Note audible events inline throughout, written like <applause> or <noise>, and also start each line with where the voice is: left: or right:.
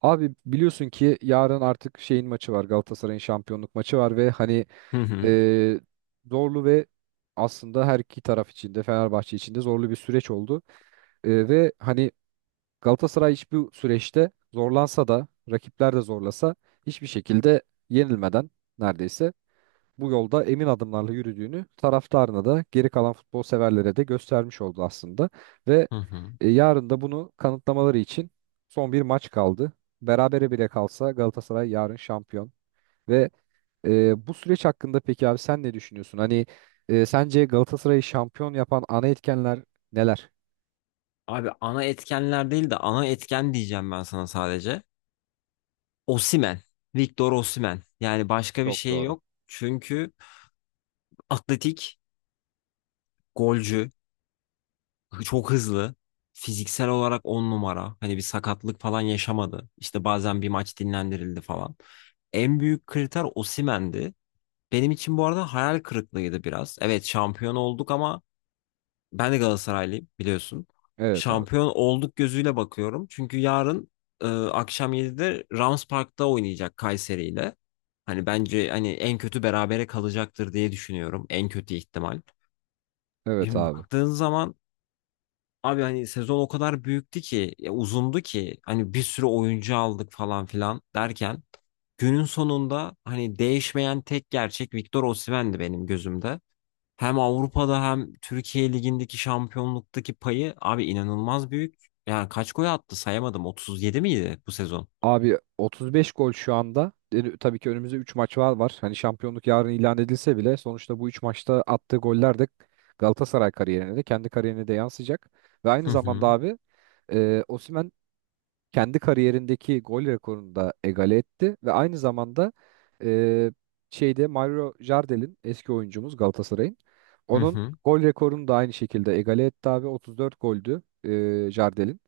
right: Abi biliyorsun ki yarın artık şeyin maçı var. Galatasaray'ın şampiyonluk maçı var ve hani
left: Hı hı.
right: e, zorlu ve aslında her iki taraf için de Fenerbahçe için de zorlu bir süreç oldu. Ve hani Galatasaray hiçbir süreçte zorlansa da rakipler de zorlasa hiçbir şekilde yenilmeden neredeyse bu yolda emin adımlarla yürüdüğünü taraftarına da geri kalan futbol severlere de göstermiş oldu aslında. Ve
left: Hı hı.
right: Yarın da bunu kanıtlamaları için son bir maç kaldı. Berabere bile kalsa Galatasaray yarın şampiyon. Ve Bu süreç hakkında peki abi sen ne düşünüyorsun? Hani sence Galatasaray'ı şampiyon yapan ana etkenler neler?
left: Abi ana etkenler değil de ana etken diyeceğim ben sana sadece. Osimhen. Victor Osimhen. Yani başka bir
right: Çok
left: şey
right: doğru.
left: yok. Çünkü atletik, golcü, çok hızlı. Fiziksel olarak on numara. Hani bir sakatlık falan yaşamadı. İşte bazen bir maç dinlendirildi falan. En büyük kriter Osimhen'di. Benim için bu arada hayal kırıklığıydı biraz. Evet şampiyon olduk ama ben de Galatasaraylıyım biliyorsun.
right: Evet abi.
left: Şampiyon olduk gözüyle bakıyorum. Çünkü yarın akşam 7'de Rams Park'ta oynayacak Kayseri ile. Hani bence hani en kötü berabere kalacaktır diye düşünüyorum. En kötü ihtimal.
right: Evet
left: Şimdi
right: abi.
left: baktığın zaman abi hani sezon o kadar büyüktü ki, ya uzundu ki hani bir sürü oyuncu aldık falan filan derken günün sonunda hani değişmeyen tek gerçek Victor Osimhen'di benim gözümde. Hem Avrupa'da hem Türkiye Ligi'ndeki şampiyonluktaki payı abi inanılmaz büyük. Yani kaç gol attı sayamadım. 37 miydi bu sezon?
right: Abi 35 gol şu anda. E, tabii ki önümüzde 3 maç var. Hani şampiyonluk yarın ilan edilse bile sonuçta bu 3 maçta attığı goller de Galatasaray kariyerine de kendi kariyerine de yansıyacak. Ve aynı
left: Hı
right: zamanda
left: hı.
right: abi Osimhen kendi kariyerindeki gol rekorunu da egale etti ve aynı zamanda e, şeyde Mario Jardel'in eski oyuncumuz Galatasaray'ın
left: Hı
right: onun
left: hı.
right: gol rekorunu da aynı şekilde egale etti abi 34 goldü Jardel'in.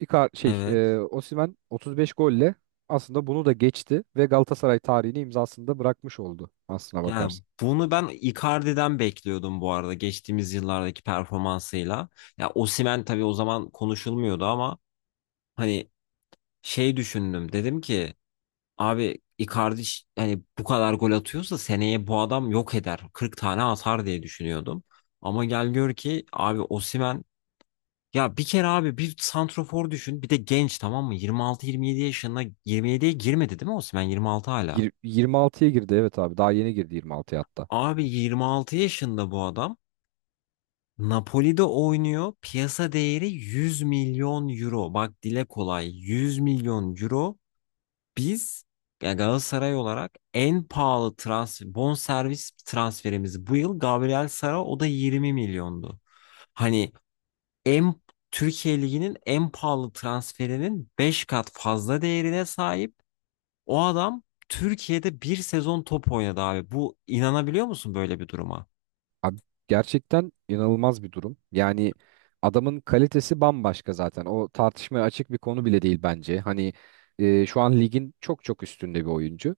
right: Icar şey
left: Evet.
right: Osimhen 35 golle aslında bunu da geçti ve Galatasaray tarihini imzasında bırakmış oldu aslına
left: Yani
right: bakarsın.
left: bunu ben Icardi'den bekliyordum bu arada geçtiğimiz yıllardaki performansıyla. Ya Osimhen tabii o zaman konuşulmuyordu ama hani şey düşündüm. Dedim ki abi Icardi hani bu kadar gol atıyorsa seneye bu adam yok eder. 40 tane atar diye düşünüyordum. Ama gel gör ki abi Osimhen... Ya bir kere abi bir santrofor düşün. Bir de genç tamam mı? 26-27 yaşında 27'ye girmedi değil mi Osimhen? 26 hala.
right: 26'ya girdi evet abi daha yeni girdi 26'ya hatta.
left: Abi 26 yaşında bu adam. Napoli'de oynuyor. Piyasa değeri 100 milyon euro. Bak dile kolay. 100 milyon euro. Biz ya Galatasaray olarak en pahalı transfer, bonservis transferimiz bu yıl Gabriel Sara, o da 20 milyondu. Hani en Türkiye Ligi'nin en pahalı transferinin 5 kat fazla değerine sahip. O adam Türkiye'de bir sezon top oynadı abi. Bu inanabiliyor musun böyle bir duruma?
right: Abi gerçekten inanılmaz bir durum. Yani adamın kalitesi bambaşka zaten. O tartışmaya açık bir konu bile değil bence. Hani şu an ligin çok üstünde bir oyuncu.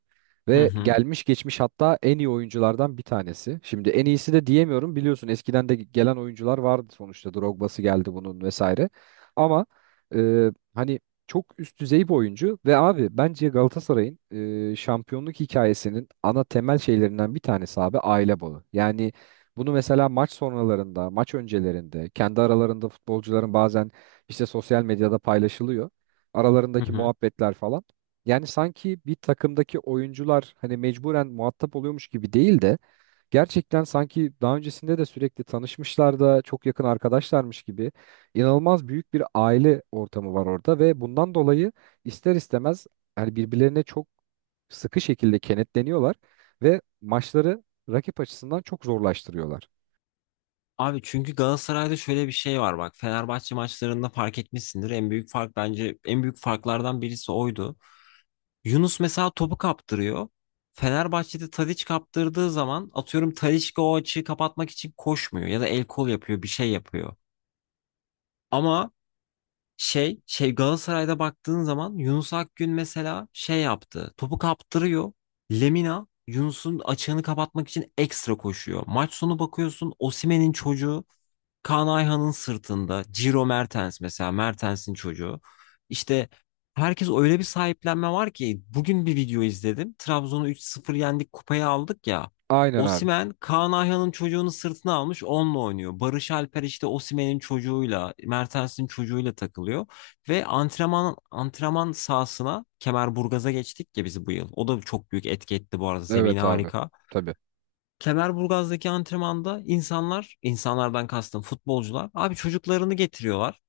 left: Hı
right: Ve
left: hı.
right: gelmiş geçmiş hatta en iyi oyunculardan bir tanesi. Şimdi en iyisi de diyemiyorum biliyorsun eskiden de gelen oyuncular vardı sonuçta. Drogba'sı geldi bunun vesaire. Ama hani çok üst düzey bir oyuncu. Ve abi bence Galatasaray'ın şampiyonluk hikayesinin ana temel şeylerinden bir tanesi abi aile bağı. Yani bunu mesela maç sonralarında, maç öncelerinde, kendi aralarında futbolcuların bazen işte sosyal medyada paylaşılıyor.
left: Hı
right: Aralarındaki
left: hı.
right: muhabbetler falan. Yani sanki bir takımdaki oyuncular hani mecburen muhatap oluyormuş gibi değil de gerçekten sanki daha öncesinde de sürekli tanışmışlar da çok yakın arkadaşlarmış gibi inanılmaz büyük bir aile ortamı var orada ve bundan dolayı ister istemez hani birbirlerine çok sıkı şekilde kenetleniyorlar ve maçları rakip açısından çok zorlaştırıyorlar.
left: Abi çünkü Galatasaray'da şöyle bir şey var bak. Fenerbahçe maçlarında fark etmişsindir. En büyük fark, bence en büyük farklardan birisi oydu. Yunus mesela topu kaptırıyor. Fenerbahçe'de Tadiç kaptırdığı zaman atıyorum, Tadiç o açığı kapatmak için koşmuyor ya da el kol yapıyor, bir şey yapıyor. Ama Galatasaray'da baktığın zaman Yunus Akgün mesela şey yaptı. Topu kaptırıyor. Lemina Yunus'un açığını kapatmak için ekstra koşuyor. Maç sonu bakıyorsun Osimhen'in çocuğu Kaan Ayhan'ın sırtında, Ciro Mertens mesela Mertens'in çocuğu. İşte herkes öyle bir sahiplenme var ki, bugün bir video izledim. Trabzon'u 3-0 yendik, kupayı aldık ya.
right: Aynen abi.
left: Osimhen Kaan Ayhan'ın çocuğunu sırtına almış onunla oynuyor. Barış Alper işte Osimhen'in çocuğuyla, Mertens'in çocuğuyla takılıyor. Ve antrenman sahasına, Kemerburgaz'a geçtik ya biz bu yıl. O da çok büyük etki etti bu arada, zemini
right: Evet abi.
left: harika.
right: Tabii.
left: Kemerburgaz'daki antrenmanda insanlar, insanlardan kastım futbolcular, abi çocuklarını getiriyorlar.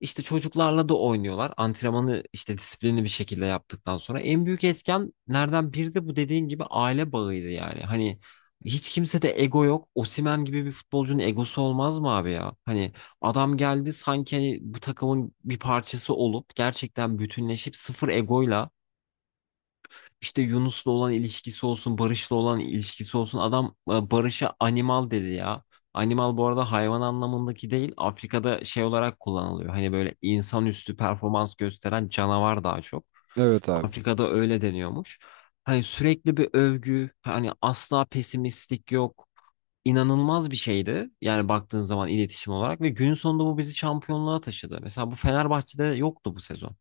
left: İşte çocuklarla da oynuyorlar. Antrenmanı işte disiplinli bir şekilde yaptıktan sonra en büyük etkenlerden biri de bu dediğin gibi aile bağıydı yani. Hani hiç kimse de ego yok. Osimhen gibi bir futbolcunun egosu olmaz mı abi ya? Hani adam geldi sanki hani bu takımın bir parçası olup gerçekten bütünleşip sıfır egoyla, işte Yunus'la olan ilişkisi olsun, Barış'la olan ilişkisi olsun. Adam Barış'a animal dedi ya. Animal bu arada hayvan anlamındaki değil, Afrika'da şey olarak kullanılıyor. Hani böyle insanüstü performans gösteren canavar daha çok.
right: Evet abi.
left: Afrika'da öyle deniyormuş. Hani sürekli bir övgü, hani asla pesimistlik yok. İnanılmaz bir şeydi. Yani baktığın zaman iletişim olarak, ve günün sonunda bu bizi şampiyonluğa taşıdı. Mesela bu Fenerbahçe'de yoktu bu sezon.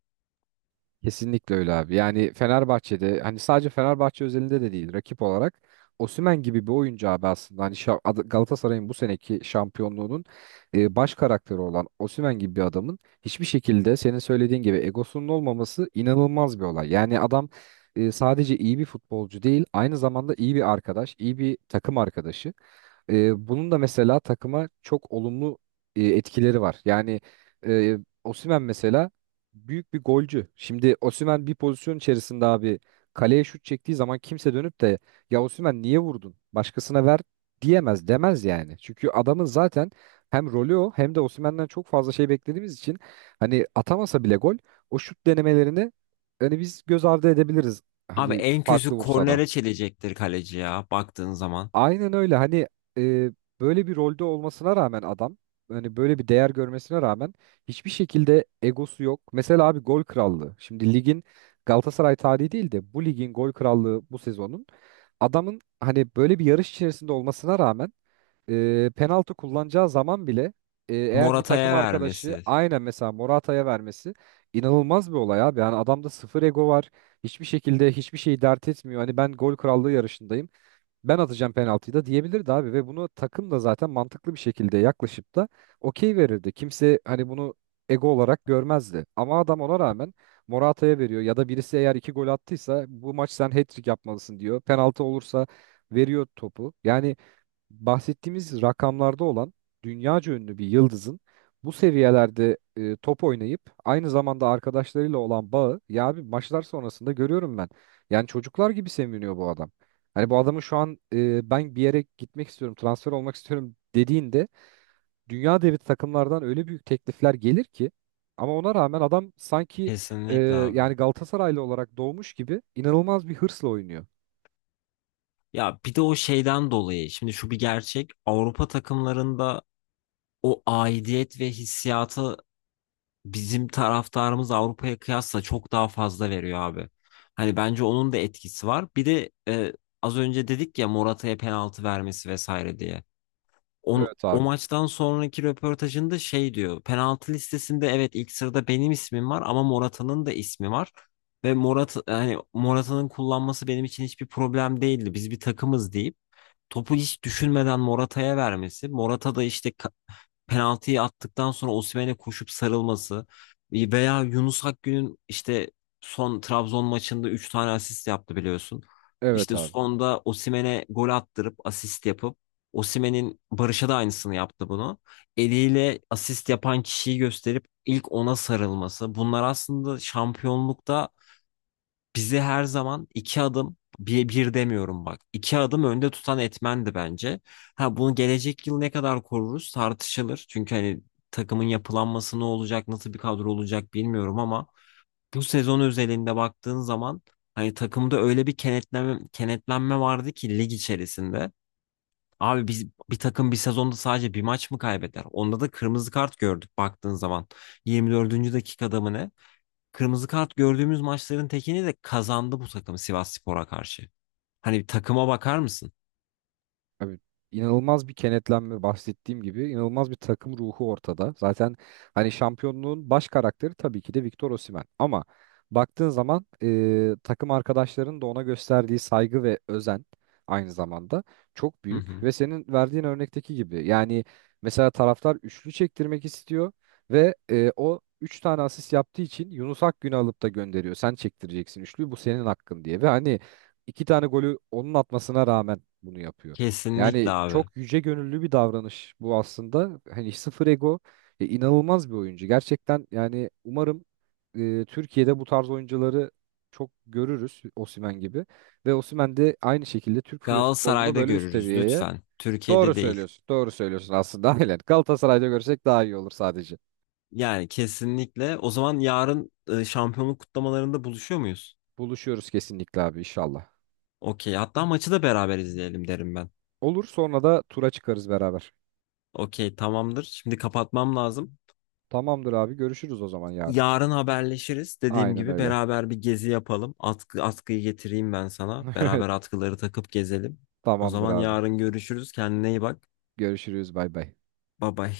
right: Kesinlikle öyle abi. Yani Fenerbahçe'de hani sadece Fenerbahçe özelinde de değil rakip olarak Osimhen gibi bir oyuncu abi aslında hani Galatasaray'ın bu seneki şampiyonluğunun baş karakteri olan Osimhen gibi bir adamın hiçbir şekilde senin söylediğin gibi egosunun olmaması inanılmaz bir olay. Yani adam sadece iyi bir futbolcu değil aynı zamanda iyi bir arkadaş, iyi bir takım arkadaşı. Bunun da mesela takıma çok olumlu etkileri var. Yani e, Osimhen mesela büyük bir golcü. Şimdi Osimhen bir pozisyon içerisinde abi kaleye şut çektiği zaman kimse dönüp de ya Osimhen niye vurdun? Başkasına ver diyemez, demez yani. Çünkü adamın zaten hem rolü o hem de Osimhen'den çok fazla şey beklediğimiz için hani atamasa bile gol o şut denemelerini hani biz göz ardı edebiliriz.
left: Abi
right: Hani
left: en kötü
right: farklı vursa da.
left: kornere çelecektir kaleci ya, baktığın zaman.
right: Aynen öyle. Hani e, böyle bir rolde olmasına rağmen adam hani böyle bir değer görmesine rağmen hiçbir şekilde egosu yok. Mesela abi gol krallığı. Şimdi ligin Galatasaray tarihi değil de bu ligin gol krallığı bu sezonun adamın hani böyle bir yarış içerisinde olmasına rağmen penaltı kullanacağı zaman bile eğer bir takım
left: Morata'ya
right: arkadaşı
left: vermesi.
right: aynen mesela Morata'ya vermesi inanılmaz bir olay abi. Yani adamda sıfır ego var. Hiçbir şekilde hiçbir şeyi dert etmiyor. Hani ben gol krallığı yarışındayım ben atacağım penaltıyı da diyebilirdi abi ve bunu takım da zaten mantıklı bir şekilde yaklaşıp da okey verirdi. Kimse hani bunu ego olarak görmezdi. Ama adam ona rağmen Morata'ya veriyor ya da birisi eğer iki gol attıysa bu maç sen hat-trick yapmalısın diyor. Penaltı olursa veriyor topu. Yani bahsettiğimiz rakamlarda olan dünyaca ünlü bir yıldızın bu seviyelerde top oynayıp aynı zamanda arkadaşlarıyla olan bağı ya abi maçlar sonrasında görüyorum ben. Yani çocuklar gibi seviniyor bu adam. Hani bu adamın şu an ben bir yere gitmek istiyorum, transfer olmak istiyorum dediğinde dünya devi takımlardan öyle büyük teklifler gelir ki ama ona rağmen adam sanki e,
left: Kesinlikle abi.
right: yani Galatasaraylı olarak doğmuş gibi inanılmaz bir hırsla oynuyor.
left: Ya bir de o şeyden dolayı, şimdi şu bir gerçek, Avrupa takımlarında o aidiyet ve hissiyatı bizim taraftarımız Avrupa'ya kıyasla çok daha fazla veriyor abi. Hani bence onun da etkisi var. Bir de az önce dedik ya, Morata'ya penaltı vermesi vesaire diye. On,
right: Evet
left: o
right: abi.
left: maçtan sonraki röportajında şey diyor. Penaltı listesinde evet ilk sırada benim ismim var ama Morata'nın da ismi var. Ve hani Morata'nın kullanması benim için hiçbir problem değildi. Biz bir takımız deyip topu hiç düşünmeden Morata'ya vermesi. Morata da işte penaltıyı attıktan sonra Osimhen'e koşup sarılması, veya Yunus Akgün'ün işte son Trabzon maçında 3 tane asist yaptı biliyorsun.
right: Evet
left: İşte
right: abi.
left: sonda Osimhen'e gol attırıp asist yapıp, Osimhen'in Barış'a da aynısını yaptı bunu. Eliyle asist yapan kişiyi gösterip ilk ona sarılması. Bunlar aslında şampiyonlukta bizi her zaman iki adım, bir, bir demiyorum bak, iki adım önde tutan etmendi bence. Ha bunu gelecek yıl ne kadar koruruz tartışılır. Çünkü hani takımın yapılanması ne olacak, nasıl bir kadro olacak bilmiyorum ama bu sezon özelinde baktığın zaman hani takımda öyle bir kenetlenme, kenetlenme vardı ki lig içerisinde. Abi biz bir takım bir sezonda sadece bir maç mı kaybeder? Onda da kırmızı kart gördük baktığın zaman. 24. dakikada mı ne? Kırmızı kart gördüğümüz maçların tekini de kazandı bu takım Sivasspor'a karşı. Hani bir takıma bakar mısın?
right: Abi inanılmaz bir kenetlenme bahsettiğim gibi inanılmaz bir takım ruhu ortada. Zaten hani şampiyonluğun baş karakteri tabii ki de Victor Osimhen. Ama baktığın zaman takım arkadaşlarının da ona gösterdiği saygı ve özen aynı zamanda çok
left: Hı
right: büyük.
left: hı.
right: Ve senin verdiğin örnekteki gibi yani mesela taraftar üçlü çektirmek istiyor ve o üç tane asist yaptığı için Yunus Akgün'ü alıp da gönderiyor. Sen çektireceksin üçlüyü bu senin hakkın diye. Ve hani iki tane golü onun atmasına rağmen bunu yapıyor.
left: Kesinlikle
right: Yani
left: abi.
right: çok yüce gönüllü bir davranış bu aslında. Hani sıfır ego inanılmaz bir oyuncu. Gerçekten yani umarım Türkiye'de bu tarz oyuncuları çok görürüz Osimhen gibi. Ve Osimhen de aynı şekilde Türk futbolunu
left: Galatasaray'da
right: böyle üst
left: görürüz
right: seviyeye.
left: lütfen.
right: Doğru
left: Türkiye'de değil.
right: söylüyorsun. Doğru söylüyorsun aslında. <laughs> Aynen. Galatasaray'da görsek daha iyi olur sadece.
left: Yani kesinlikle. O zaman yarın şampiyonluk kutlamalarında buluşuyor muyuz?
right: Buluşuyoruz kesinlikle abi inşallah.
left: Okey. Hatta maçı da beraber izleyelim derim ben.
right: Olur sonra da tura çıkarız beraber.
left: Okey, tamamdır. Şimdi kapatmam lazım.
right: Tamamdır abi görüşürüz o zaman yarın.
left: Yarın haberleşiriz. Dediğim
right: Aynen
left: gibi
right: öyle.
left: beraber bir gezi yapalım. Atkıyı getireyim ben sana. Beraber
right: <laughs>
left: atkıları takıp gezelim. O
right: Tamamdır
left: zaman
right: abi.
left: yarın görüşürüz. Kendine iyi bak.
right: Görüşürüz bay bay.
left: Bye bye.